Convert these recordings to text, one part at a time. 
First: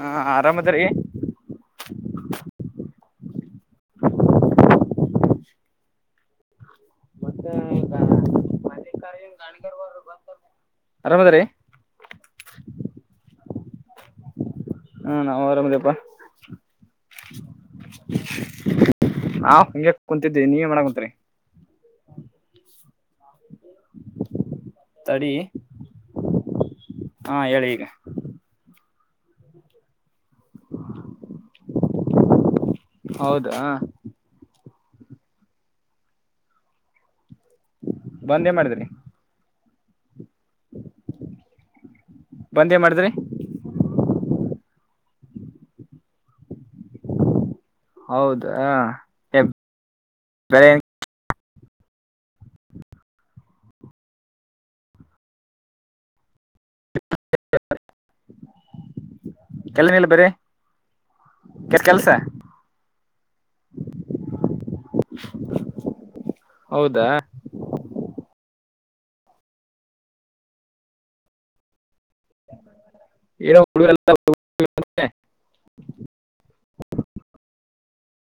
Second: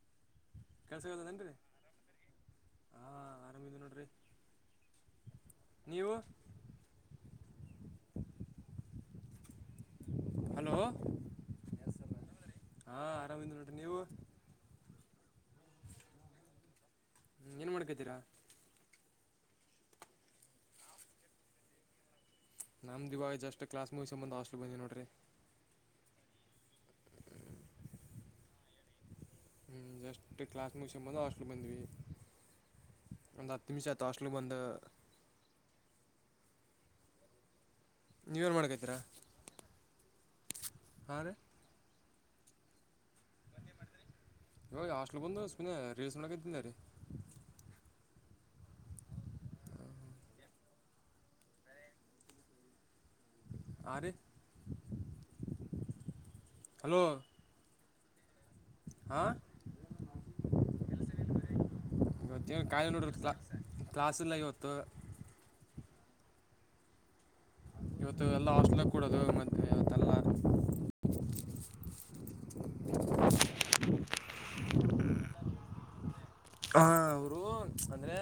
ಹಾ ಆರಾಮದರಿ ಕೆಲ್ಸಗಳಲ್ಲದೇನ್ರಿ ಹಾ ಆರಾಮಿದ್ದ ನೋಡ್ರಿ ನೀವು ಮತ್ತೆ ಈಗ ಮ ಹಲೋ ಆರಾಮದರಿ ಹ ಆರಾಮ ಹ ನೀವುು ಹ್ಮ ನವು ವರಾಮದಪ್ಪ ಹ್ಮ ಏನ್ ಮಾಡ್ಕತೀರಾ ಹಾ ಹಿಂಗಗೆ ಕುೂಂತಿದ್ದೆ ನೀವೇ ಮಾಡ ಕುಂತರಿ ನಮ್ದಿವ ಜಸ್ಟ್ ಕ್ಲಾಸ್ ಮೂವಿ ಸಂಬಂದ ಹಾಸ್ಟ್ಲ್ ಬಂದಿ ನೋಡ್ರಿ ತಡಿ ಹಾ ಹೇಳಿ ಈಗ ಹ್ಮ್ ಜಸ್ ಕ್ಲಾ ನಿಮಿಷ ಬಂದ ಹಾಸ್ಟ್ಲ್ ಬಂದ್ವಿ ಒಂದ್ ಹೌದಾ ಹತ್ತು ನಿಮಿಷ ಹತ್ತು ಹಾಸ್ಟೆಲ್ ಬಂದ ಬಂದೇ ನೀವೇಏನ್ ಮಾಡಿದ್ರಿ ಮಾಡ್ಕತೀರಾ ಹ ಬಂದೇ ಮಾಡಿದ್ರಿ ಹೋಗಿ, ಹಾಸ್ಟೆಲ್ಬಂದು, ಸುಮ್ನೆ, ರೀಲ್ಸ್ ಮಾಡಕತ್ತೀರಿ? [inaudible] ಹೌದ, ಹ, ಹೇಳು, ಬೇರೇನು? [inaudible] ಆ, ರಿ. [inaudible] [unintelligible] [inaudible] ತಾಳ್ಮೆನೀನಾ, ಬೇರೆ? [inaudible] ಕೆಲ್ಸ ಮತ್ತೇನ್ ಕಾಯಿ, ನೋಡೋಕಿಲ, ಕ್ಲಾಸು ಇಲ್ಲ, ಇವತ್ತು. [inaudible] ಹೌದಾ? [inaudible] ಕೊಡೋದು ಮತ್ತೆ, ಯಾವತ್ತಲ್ಲ? [unintelligible] [unintelligible] [inaudible] ಹ, ಅವರು ಅಂದ್ರೆ!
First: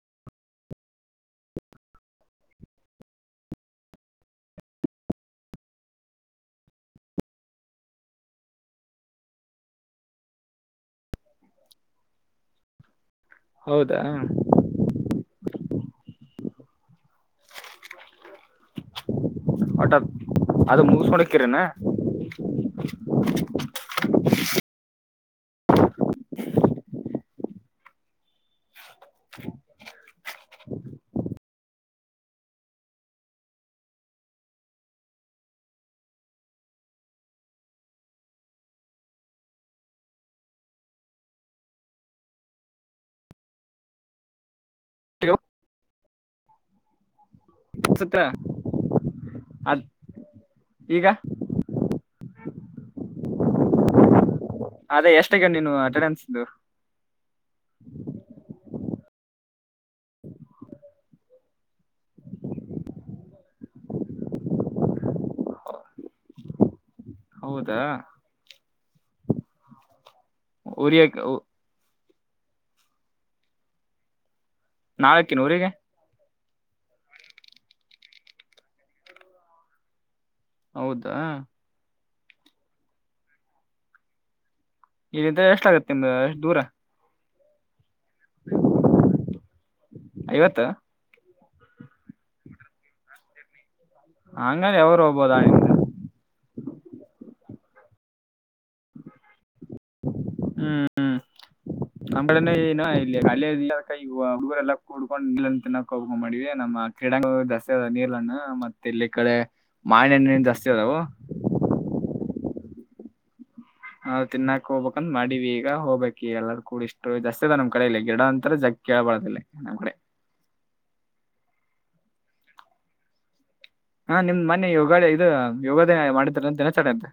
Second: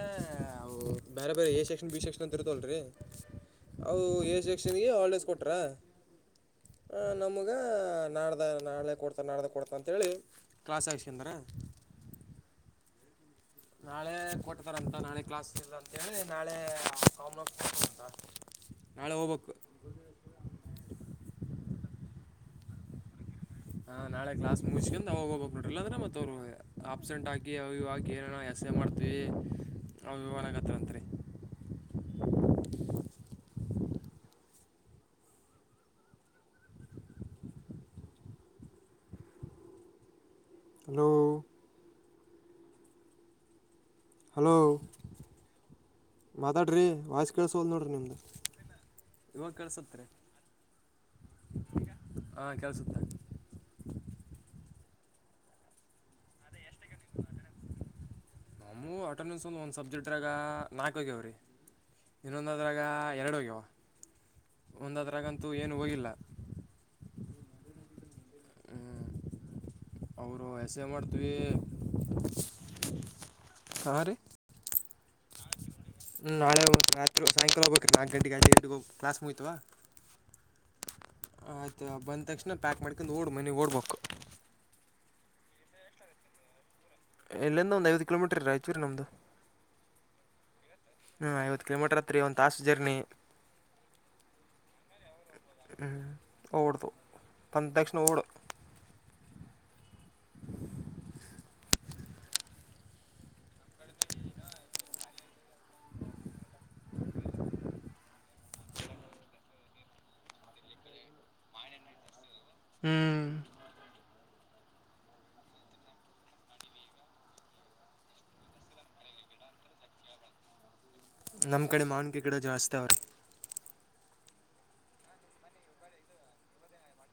ಬೇರೆ, ಬೇರೆ, ಎ, ಸೆಕ್ಷನ್. ಬಿ ಸೆಕ್ಷನ್, ಅಂತ ಇರ್ತಲ್ರಿ? [inaudible] ಹೌದು, ಎ ಸೆಕ್ಷನ್ಗೆ! Hall ticket ಕೊಟ್ರಾ? [inaudible] ಹ, ನಮಗ ನಾಡ್ದ! ನಾಳ್ದೆ ಕೊಡ್ತ ನಾಡ್ದ ಕೊಡ್ತ ಅಂತೇಳಿ ಕಾಸ್ ಹಾಕಿಸ್ಕೊಂಡವರ. [inaudible] [inaudible] [unintelligible] ಹೌದಾ ನಾಳೆ, ಕೊಟತಾರಂತ! ನಾಳೆ ಕ್ಲಾಸ್ ಇಲ್ಲ ಅಂತೇಳಿ ನಾಳೆ, ಹಾ? [inaudible] ಹೋಗ್ಬೇಕು ವಾಟರ್, ಅದು ಮುಗಿಸಕೊಂಡಕ್ಕಿರನಾ? [inaudible] [inaudible] [unintelligible] ಹಾ, ನಾಳೆ ಕ್ಲಾಸ್! ಮುಗಸ್ಕೊಂಡು! ಅವಾಗ ಹೋಗ್ಬೇಕಕ್, ಇಲ್ಲಾಂದ್ರೆ, ಮತ್ತೆ, ಆಬ್ಸೆಂಟ್, ಹಾಕಿ. [inaudible] ಅವ, ಇವಾಗ, ಏನು, ಎಸ್ಸೆ ಮಾಡ್ತಾವಿ, ಮಾಡಕತ್ತಾ ಅಂತರಿ? [unintelligible] ಹಲೋ. [inaudible] ಹಲೋ! [inaudible] [unintelligible] [inaudible] ಮಾತಾಡ್ರಿ, ವಾಯ್ಸ್ ಕೇಳಸಲ್, ನೋಡ್ರಿ! ಅನ್ಸುತ್ತ ನಿಮ್ದು ಇವಾಗ, ಕೇಳಿಸ್ತೆ ಅದ್ ನೋಡ್ರಿ? ಈಗ [inaudible] ಹಾ, ಕೆಲ್ಸುತ್ತೆ? [inaudible] ಅದೇ, ಎಷ್ಟು ಗೆ ನೀನು ಅಟೆಂಡೆನ್ಸ್. [inaudible] ನಮ್, ಅಟೆಂಡೆನ್ಸ್ ಸಬ್ಜೆಕ್ಟ್ ದಾಗ? [inaudible] ಇದ್ದಗ, ಅವರಿ, ಇನ್ನೊಂದದ್ರಾಗ, ಎರಡು ಹೋಗ್ಯಾವ? [inaudible] ಒಂದದ್ರಾಗಂತೂ, ಏನು ಹೋಗಿಲ್ಲ? [inaudible] ಹೌದಾ! [inaudible] ಹ್ಮ್, ಅವರು ಹೆಸೇ, ಊರಿಗೆ ಮಾಡ್ತೀವಿ.. [unintelligible] ಹಾರು? [unintelligible] ನಾಲ್ಕಿನೂರಿಗೆ? [unintelligible] ಹ್ಮ್ಮ್, ನಾಳೆ ಹೋಗು, ಸಾಯಂಕಾಲ, ಹೋಗ್ಬೇಕ್ರಿ, ನಾಲ್ಕು ಗಂಟೆಗೆ, ಅಐದು ಗಂಟೆಗೆ ಹೋಗಿ ಕ್ಲಾಸ್ ಮುಗಿತವಾ? [inaudible] ಹೌದಾ! [inaudible] ಆಯ್ತು ಬಂದ ತಕ್ಷಣ ಪ್ಯಾಕ್ ಮಾಡಿಕೊಂಡು ಓಡು, ಓಡ ಬೇಕು ಮನೆಗೆ? [inaudible] ಇಲ್ಲಿಂದ ಎಷ್ಟಾಗುತ್ತೆ ನಿಂದು ದೂರ? [inaudible] ಇಲ್ಲಿಂದ, ಒಂದ್ ಐವತ್ತು ಕಿಲೋಮೀಟರ್! ರಾಯಚೂರು, ನಮ್ದು ಐವತ್ತು ಹಾ, ಐವತ್ತು. [inaudible] ಕಿಲೋಮೀಟ್ರ್, ಹತ್ರರಿ ಒಂದು ತಾಸು ಜರ್ನಿ? [inaudible] ಹಂಗನ್, ಅವರು, ಒಬ್ಬ. [unintelligible] ಬಂದು, ತಕ್ಷಣ, ಹೋಗುಬಿಡು. [inaudible] ಹ್ಮ್, ಹ್ಮ್. [inaudible] ನಮ್ಮೂರಾಗ ಏನು ಇನ್ನೂ, ಅಲೈ, ಇಲ್ಲಿ, ಹಕ್ಕಿ ಹುಡ್ಕೊಂಡ್, ನಿಂತಕ್ಕ ಹೋಗಕೊಂಡ ಮಾಡಿವ. [unintelligible] ನಮ್ಮ, ಆಕಡೆ, ಧಹಸೆ, ನೀರನ್ನು ಮತ್ತೆ ಇಲ್ಲಿ ಕಡೆ? [inaudible] ಮಾವಿನ ಹಣ್ಣು, ಜಾಸ್ತಿ ಅದಾವೂ. [inaudible] ಹ್ಮ್. [inaudible] ನಾವು, ತಿನ್ನಾಕ್ ಹೋಗ್ಬೇಕಂದ್! ಮಾಡೀವಿ ಈಗ ಹೋಗ್ಬೇಕಕ್, ಎಲ್ಲಾರೂ, ಕೂಡಿ ಇಷ್ಟು ಜಾಸ್ತಿ, ನಮ್ ಕಡಲ್ಲ ಗಿಡ ಅಂತರ ಜಕ್ಕೆ. [unintelligible] ಬರೋದಿಲೈ, ನಮ್ಮ ಕಡೆ? [inaudible] ನಮ್, ಕಡೆ, ಮಾವಿನಕಾಯಿ ಗಿಡ, ಜಾಸ್ತಿ, ಅವಾರೇ? [unintelligible] ಹಾ- ನಿಮ್ದ್ ಮನೆ ಯೋಗ ಇದು ಯೋಗಾದ ಮಾಡಿದಾರಂತ ದಿನಚರಣ ಅಂತೆ.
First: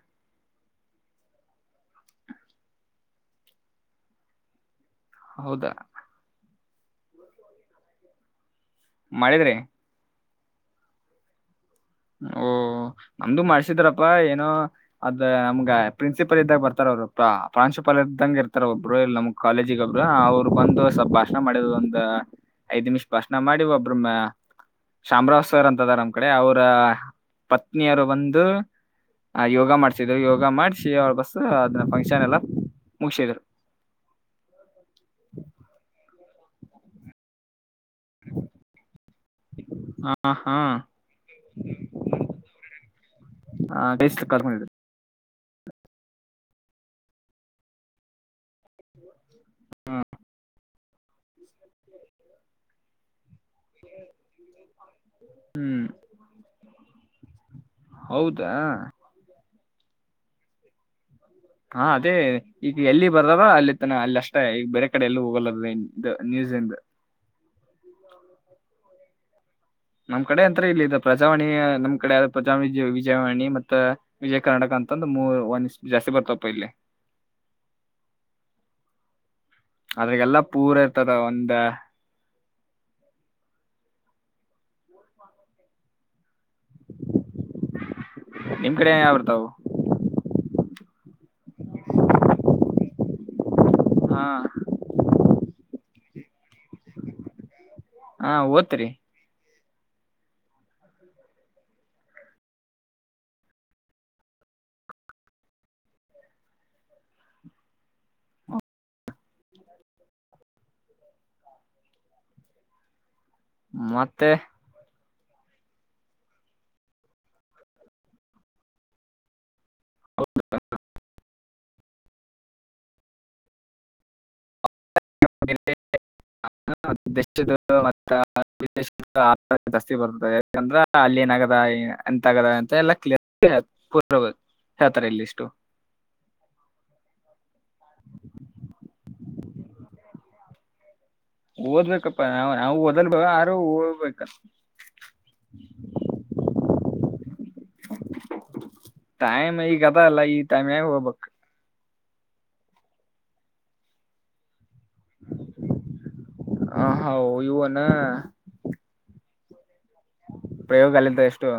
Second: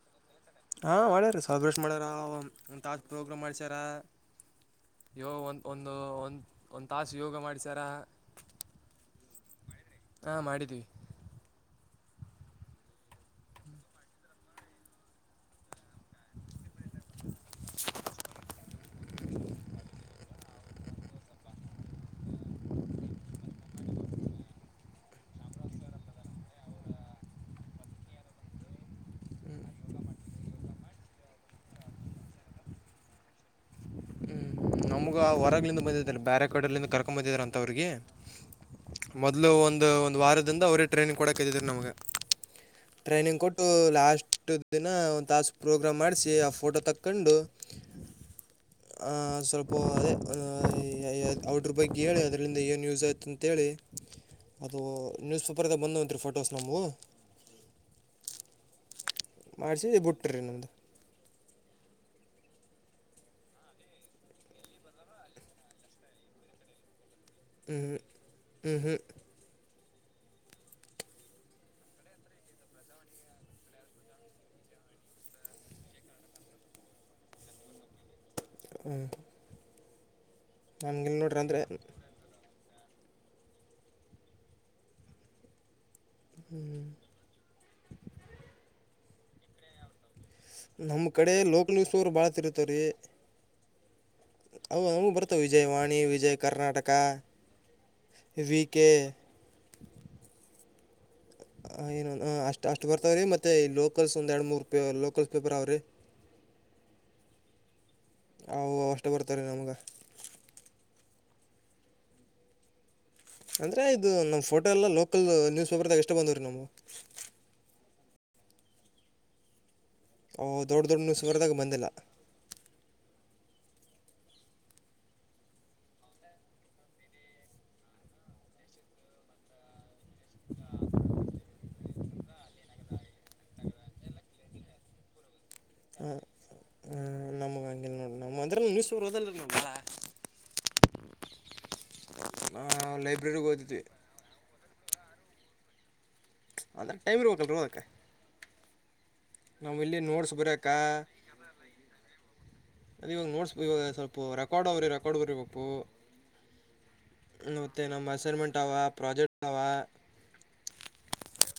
ಹಾ, ಮಾಡ್ಯಾರ! ಸೆಲೆಬ್ರೇಟ್ ಮಾಡ್ಯಾರ, ತಾತು, ಪ್ರೋಗ್ರಾಮ್ ಮಾಡಸ್ಯಾರ? [inaudible] ಯೋ, ಒಂದು, ಹೌದಾ ಒಂದು, ಒಂದು, ಒಂದು, ತಾಸು ಯೋಗ ಮಾಡಿಸಾರ? [inaudible] ಮಾಡಿದ್ರಿ. ಹಾ ಮಾಡಿದೀವಿ. ಓ ನಮ್ದು ಮಾಡಸಿದ್ರಪ್ಪಾ ಏನೋ ಅದ್ ನಮ್ಗ ಪ್ರಿನ್ಸಿಪಲ್ ಇದ್ದಗ ಬರ್ತಾರ. ಪ್ರ ಪ್ರಾನ್ಸಿಪಾಲ್ ಇದ್ದಂಗ ಇರ್ತಾರ ಒಬ್ರು, ಇಲ್ಲಿ ನಮ್ ಕಾಲೇಜಿಗ ಒಬ್ರು, ಅವ್ರು ಬಂದು ಭಾಷಣ ಮಾಡ ಒ ಐದ್ ನಿಮಿಷ ಭಾಷಣ ಮಾಡಿ ಒಬ್ಬ್ರ ಚಾಮರಾವ್ ಸರ್ ಅಂತ. ಅದರಾ ನಮ್ಮ್ ಕಡೆ ಅವರು, ರ ಪತ್ನಿಯರು ಬಂದು, ಆ ಯೋಗ ಮಾಡ್ಸಿದ್ರು ಯೋಗ ಮಾಡಿಸಿ ಅವ ಬಸ್ ಅದನ್ನ ಫಂಕ್ಷನ್ ಎಲ್ಲ ಮುಗಿಸಿದ್ರು. [inaudible] ಹ್ಞೂ ನಮ್ಗೆ ಆ ಹೊರಗ್ಲಿಂದ ಬಂದಿದ್ದಾರೆ ಬ್ಯಾರೆ ಕಡಲ್ಲಿಿಂದ ಕರ್ಕೊ ಬಂದಿದ್ರ ಅಂತ ಅವ್ರಿಗಿ. ಮೊದ್ಲು ಒಂದು ಒಂದು ಹ ಹಾ ವಾರದಿಂದ ಅವರೇ ಟ್ರೈನಿಂಗ್ ಕೊಡಕ ಕೂತಿದ್ರು ನಮ್ಗ. ಟ್ರೈನಿಂಗ್ ಕೊಟ್ಟು, ಬೇಸ್ಲು ಲಾಸ್ಟ್ ಕರ್ಕೊಂಡಿದ್ರು ದಿನ ಒಂದ್ ತಾಸು, ಪ್ರೋಗ್ರಾಮ್ ಮಾಡಿಸಿ, ಆ ಫೋಟೋ ತಕ್ಕೊಂಡು, ಆ ಸಾಥ್ ಓ ಅದೇ ಅವಟ್ರ ಬಗ್ಗೆ ಹೇಳಅದರಲಿಂದ ಏನು ಯೂಸ್ ಆಯತು ಅಂತ ಅಂತೇಳಿ ಅದು ನ್ಯೂಸ್ ಪೇಪರದಗ ಹ್ಮ್ ಬಂದವಂತರೀ ಫೋಟೋಸ್ ನಮವು. ಹೌದಾ. ಮಾಡಿಸಿದ್ದ ಬುಟ್ಟ್ರ ನಿಮ್ದು. ಹಾ ಅದೇ ಈಗ ಎಲ್ಲಿ ಬರ್ದವ ಅಲ್ಲಿ ತನ ಅಲ್ಲಿ ಅಷ್ಟೇ ಈಗ ಬೇರೆ ಕಡೆ ಎಲ್ಲೂ ಹೋಗಲ್ಲ ಅದು. [inaudible] ಹ್ಮ, ಹ್ಮ, ಹ್ಮ, ಹ್ಮ ನಮ್ ಕಡೆ ಅಂತ್ರ ಇಲ್ಲಿ ಪ್ರಜಾವಾಣಿ, ನಮ್ ಕಡೆ ಪ್ರಜಿ ವಿಜಯವಾಣಿ, ಮತ್ತೆ ವಿಜಯ ಕರ್ನಾಟಕ, ಅಂತಂದು ಮೂ ಒಂದ ಜಾಸ್ತಿ ಬರ್ತಪ್ಪ ಇಲ್ಲಿ. ಹ್ಮ. ಅದ್ರಗೆಲ್ಲ ಪೂರ ಇರ್ತದ. ಒಂದ, ನಿಮ್ ಕಡೆ ಯಾವುರ್ತವು. ನಮ್ ಕಡೆ ಲೋಕ್ ನ್ಯೂಸ್ ಅವರು ಬಾಳತ ಇರ್ತಾವರಿ. ಹಾ ಅವುವು ಬರ್ತಾವ ವಿಜಯ್ ವಾಣಿ, ವಿಜಯ್ ಕರ್ನಾಟಕ, ಹಾ ಓದ್ತರಿ ವಿಕೆ, ಏನ ಅಷ್ಟ್ ಅಷ್ಟ್ ಬರ್ತಾವ್ರೀ. ಮತ್ತೆ ಲೋಕಲ್ಸ್ ಒಂದ್ ಎರಡು ಮೂರ್ ಪೇ ಲೋಕಲ್ಸ್ ಪೇಪರ್ ಅವ್ರಿ. [inaudible] ಅವು ಅಷ್ಟು ಬರ್ತಾವರಿ ನಮ್ಗ. ಅಂದರೆ ಇದು ಮತ್ತೆ ನಮ್ಮ ಫೋಟೋ ಎಲ್ಲ ಲೋಕಲ್ ನ್ಯೂಸ್ ಪೇಪರ್ದಾಗ ಅಷ್ಟೇ ಬಂದವರೀ ನಮ್ಮವು. ಅ ದೊಡ್ಡ ದೊಡ್ಡ ನ್ಯೂಸ ನೋಡ್ದಾಗ ಬಂದಿಲ್ಲ. [unintelligible] ಬರ್ತದೆ ಯಾಕಂದ್ರ ಅಲ್ಲಿ ಏನ್ ಆಗ್ಯದ. [unintelligible] ಅಂತ ಎಲ್ಲ ಕ್ಲಿಯರ್ ಪ ಹೇಳ್ತಾರೆ ಇಲ್ಲಿ ಇಷ್ಟು ಹ್ಮ. ನಮಗ ಹಂಗಿಲ್ಲ ನೋಡ ನಮ [unintelligible] ಓದ್ಬೇಕಪ್ಪಾ ನಾವ ನಾವು ಓದಲ್ ಬಿಡ್ ಲೈಬ್ರರಿಗೆ ಆದ್ರೂ ಓದಿದ್ವಿ ಓದ್ಬೇಕ. ಅಂದ್ರ ಟೈಮ್ ಬೇಕಲ್ಲ ರಿ ಓದಕ್ಕ. ಟೈಮ್ ಈಗ ಅದ ಅಲ್ಲ ಈ ಟೈಮನಗ ಹೋಗ್ಬಕ್. ಅದ ಇವಾಗ ನೋಟ್ಸ್ ಇವಾಗ ಸ್ವಲ್ಪ. ರೆಕಾರ್ಡ್ ಆವರಿ ರೆಕಾರ್ಡ್ ಬರೀಬೇಕು, ಹ ಇವನ ಮತ್ತೆ ನಮ್ ಅಸೈನ್ಮೆಂಟ್ ಅವ, ಪ್ರಾಜೆಕ್ಟ್, ಆವಾ, ಪ್ರಯೋಗಾಲ ಎಸ್ಟು.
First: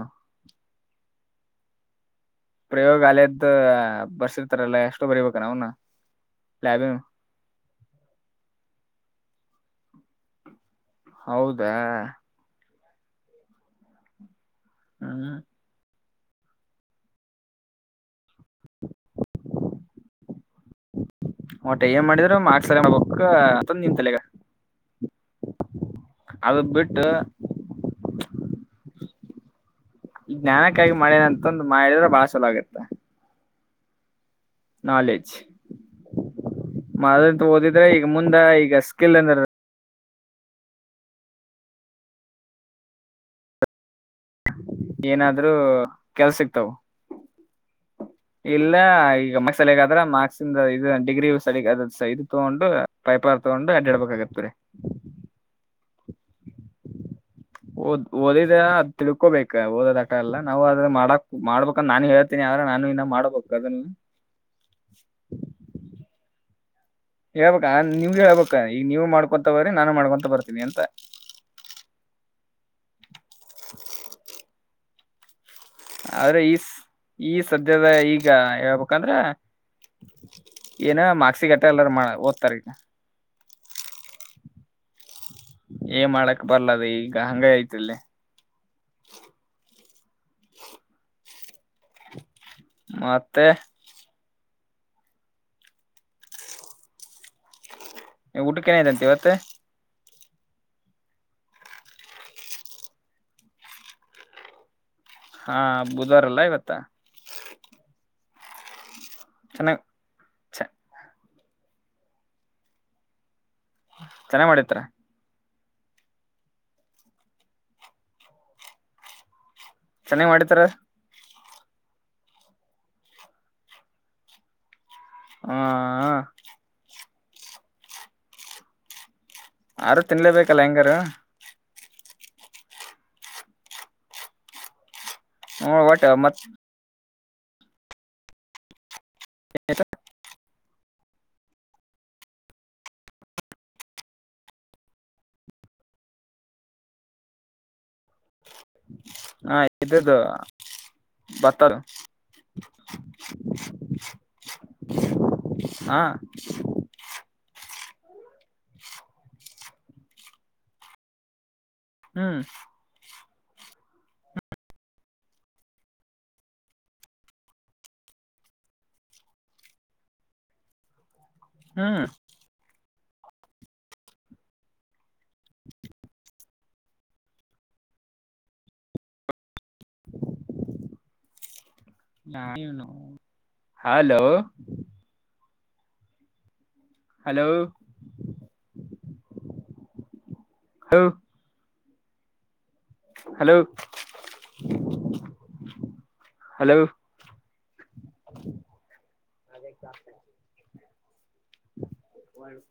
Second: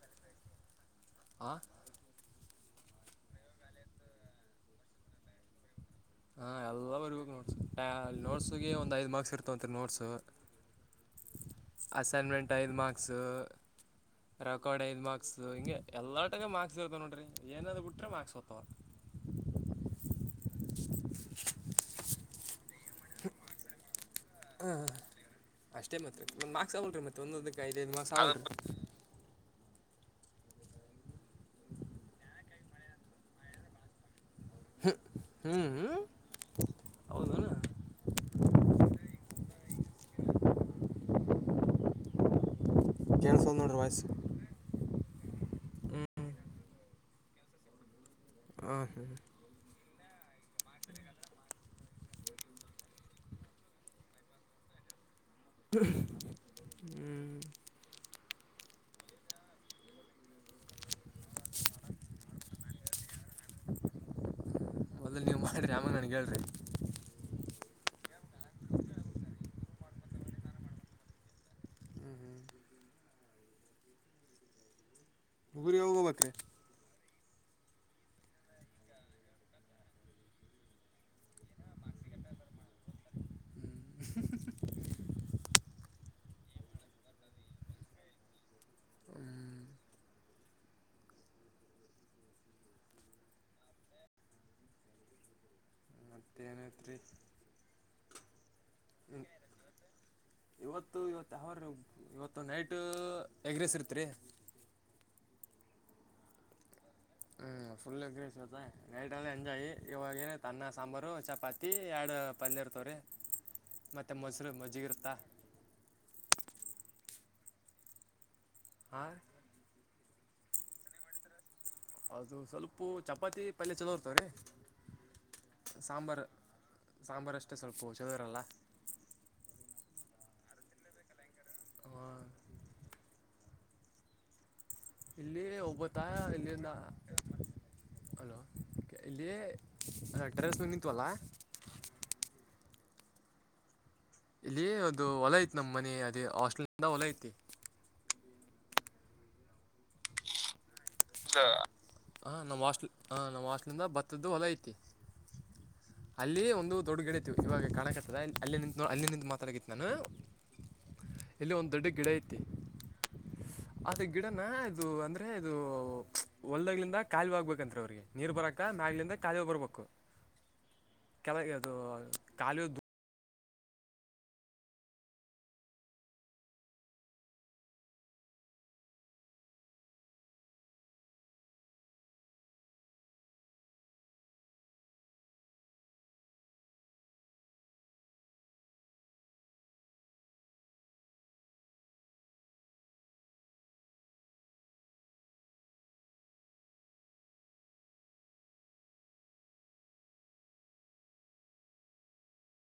ಆ, ಪ್ರಯೋಗಾಲಯದ್ದು ಬರ್ಸಿರ್ತಾರಲ್ಲ ಅಷ್ಟು ಬರಿಬೇಕ ಏನ ಅವನ. ಹಾ ಎಲ್ಲ ಬರೀಬೇಕ ನೋಡ್ ನೋಟ್ಸ್ ನೋಟ್ಸಗೆ ಒಂದ್ ಐದು ಮಾರ್ಕ್ಸ್ ಇರ್ತವಂತರಿ. ನೋಟ್ಸ್, ಹೌದಾ ಅಸೈನ್ಮೆಂಟ್ ಐದು ಮಾರ್ಕ್ಸ, ರೆಕಾರ್ಡ್ ಐದು ಮಾರ್ಕ್ಸ, ಹ್ಮ್ ಹಿಂಗೆ ಎಲ್ಲಾಟಗ ಮಕ್ಸ್ ಇರ್ತವ ನೋಡ್ರಿ, ಏನ್ನಾನ್ ಬಿಟ್ರೆ ಮಾರ್ಕ್ಸ್ ಹೋತವ. ಹೊಟ್ಟೆ ಏನ್ ಮಾಡಿದ್ರು ಮಾರ್ಕ್ಸ್ ಮಾಡಬೇಕ್ ಅಂತ ಇರ್ತದ ನೀನ್ ತಲೆಗ. ಹ್ಮ ಅಷ್ಟೇ ಮತ್ ಅದು ಮಾರ್ಕ್ಸ್ ಆವಲ್ರಿ ಬಿಟ್ಟು ಮತ್ತೆ ಒಂದೊಂದಕ್ಕ ಐದದು ಮಾರ್ಕ್ಸ್ ಆವಲ್ರಿ ಈ ಜ್ಞಾನಕ್ಕಾಗಿ ಮಳೆಂತಂದು ಮಾಡಿದ್ರೆ ಬಾಳ ಚಲೋ ಆಗತ್ತೆ ಹ್ಮ್ ಹ್ಮ್ ಹ್ಮ್ ಮಾದಂತ ಓದಿದ್ರೆ ಈಗ ಮುಂದ ಈಗ ಅಸ್ಕಿಲ್ ಅಂದ್ರ [unintelligible] ಕೆಲಸೊ ವಲ್ಲದು ನೋಡ್ರಿ ವಾಯ್ಸ್ ಏನಾದ್ರರು ಹ್ಞೂ ಕೆಲ್ಸ ಸಿಕ್ತಾವ ಇಲ್ಲ ಹಾಂ ಹ್ಞೂ ಈಗ ಮ ಸಲಗ ಆದ್ರ ಮಕ್ಸಂದ ಇದು ಡಿಗ್ರಿ ಸ [unintelligible] ಸೈದು ತಗೊಂಡು ಪೈಪಾರ್ ತಗೊಂಡು ಅಡ್ಡಾಡ್ಬೇಕಾಗಿತ್ರ ಹ್ಮ್ ಓದ್ ಓದಿದ ಅ ತಿಳ್ಕೋಬೇಕ ಓದೋದ ಅಟ ಎಲ್ಲ ನಾವು ಅದ್ರೆ ಮಾಡಕ್ ಮಾಡ್ಬೇಕಂದ ನಾನು ಹೇಳ್ತೇನಿ ನಾನು ಇನ್ನ ಮಾಡಬೇಕು ಅದ ನೀ ಮೊದ್ಲ್ ನೀವು ಮಾಡ್ರಿ ಆಮಾಗ ನನ್ಗೆ ಹೇಳ್ರಿ ಹೇಳ್ಬಕಾ ನಿಮ್ಗೆ ಹೇಳ್ಬೇಕ ಈಗ ನೀವು ಮಾಡ್ಕೊಂತ ಹೋಗ್ರಿ ನಾನು ಮಾಡ್ಕೊಂತ ಬರ್ತೀನಿ ಅಂತ [inaudible] [inaudible] ಊರಿಗೆ ಹೋಗ್ಬೇಕ್ರಿ ಆದ್ರೆ ಈ ಈ ಸದ್ಯದ ಈಗ ಹೇಳ್ಬೇಕಂದ್ರ ಏನ ಮಾಕ್ಸಿಗಟ್ಟೆ ಎಲ್ಲಾ ಓದ್ತಾರ ಈಗ ಏ ಮಾಡಕ್ ಬರ್ಲದ ಈಗ ಹಂಗ ಐತಿಲ್ಲಿ ಮತ್ತೆ ಮತ್ತೇನತ್ರಿ ಊಟಕ್ಕೆ ಏನಗ್ಯಾದಂತ ಇವತ್ತ ಇವತ್ತು ಇವತ್ತು ಯಾವ ವಾರರಿ ಇವತ್ತು ನೈಟ್ ಎಗ್ರೆಸ್ ಇರ್ತ್ರಿ ಹಾ ಬುಧವಾರಲ್ಲ ಇವತ್ತ ಹ್ಮ್ ಫುಲ್ ಎಗ್ರಾಯ್ಸ್ ಇವತ್ತು ನೈಟ್ ಎಂಜಾಯ್ ಚೆನ್ನಾಗ್ ಇವಾಗ ತನ್ನ ಸಾಂಬಾರು ಚ ಪತಿ ಎರಡು ಪಲ್ಲೆ ಇ ರ್ತವ್ರಿ ಮತ್ತೆ ಚೆನ್ನಾಗ್ ಮೊಸರು ಮಾಡಿರ್ತಾರ ಮಜ್ಜಗಿ ಇರ್ತ್ತಾ ಹ ಚೆನ್ನಾಗ್ ಮಾಡಿತಾರ ಅದು ಸ್ವಲ್ಪ ಚಪಾತಿ ಪಲ್ಯ ಚಲೋ ಬರ್ತವ್ರೀ ಆ ಸಾಂಬಾರಷ್ಟೇ ಸ್ವಲ್ಪ ಚಲೋ ಇರಲ್ಲ ಯಾರು ತಿನ್ಲೇಬೇಕಲ್ಲ ಹೆಂಗಾರ ಇಲ್ಲಿ ಹ್ಮ ಒಬ್ಬೊತ್ತಾ ಒಟ್ಟ ಮತ್ ಇಲ್ಲಿಂದ ಹಲೋ ಇಲ್ಲಿ ಟೆರೇಸ್ ಮ್ಯಾಗ ನಿಂತಿವಲ್ಲ ಇಲ್ಲಿ ಅದು ಹೊಲ ಐತಿ ನಮ್ ಮನಿ ಅದೇ ಹಾಸ್ಟೆಲ್ ನಿಂದ ಹೊಲ ಐತಿ ಹಾ ಇದದು ಹ ನಮ್ ಹಾಸ್ಟೆಲ್ ಅ ನಮ್ ಹಾಸ್ಟೆಲ್ ಹಿಂದ ಭತ್ತದ್ದು ಹೊಲ ಐತಿ ಹಾ ಅಲ್ಲಿ ಒಂದು ದೊಡ್ಡಗಿಡ ಐತಿ ಇವಾಗ ಕಣಕ ಸದ ಅಲ್ಲಿ ನಿಂತು ಅಲ್ಲಿ ನಿಂತು ಮಾತಾಡಾಕತ್ತೀನಿ ನಾನು ಇಲ್ಲಿ ಒಂದು ದೊಡ್ಡ ಗಿಡ ಐತಿ ಹ್ಮ್ ಅದು ಗಿಡನ ಇದು ಅಂದ್ರೆ ಇದು ಒಲ್ಗ್ದ ಖಾಲಿ ಆಗಗ್ಬೇಕಂತ್ರಿ ಅವ್ರಿಗೆ ನೀರ್ ಬರಕ ಮ್ಯಾಗಲಿಂದ ಖಾಲಿ ಹಿ ಬರ್ಬೇಕು [inaudible] ಕೆಲಗೆ ಅದು ಹ್ಮ್ ಕಾಲಿಯ [inaudible] ಹಲೋ ಹಲೋ ಹ ಹಲೋ ಹಲೋ ಒ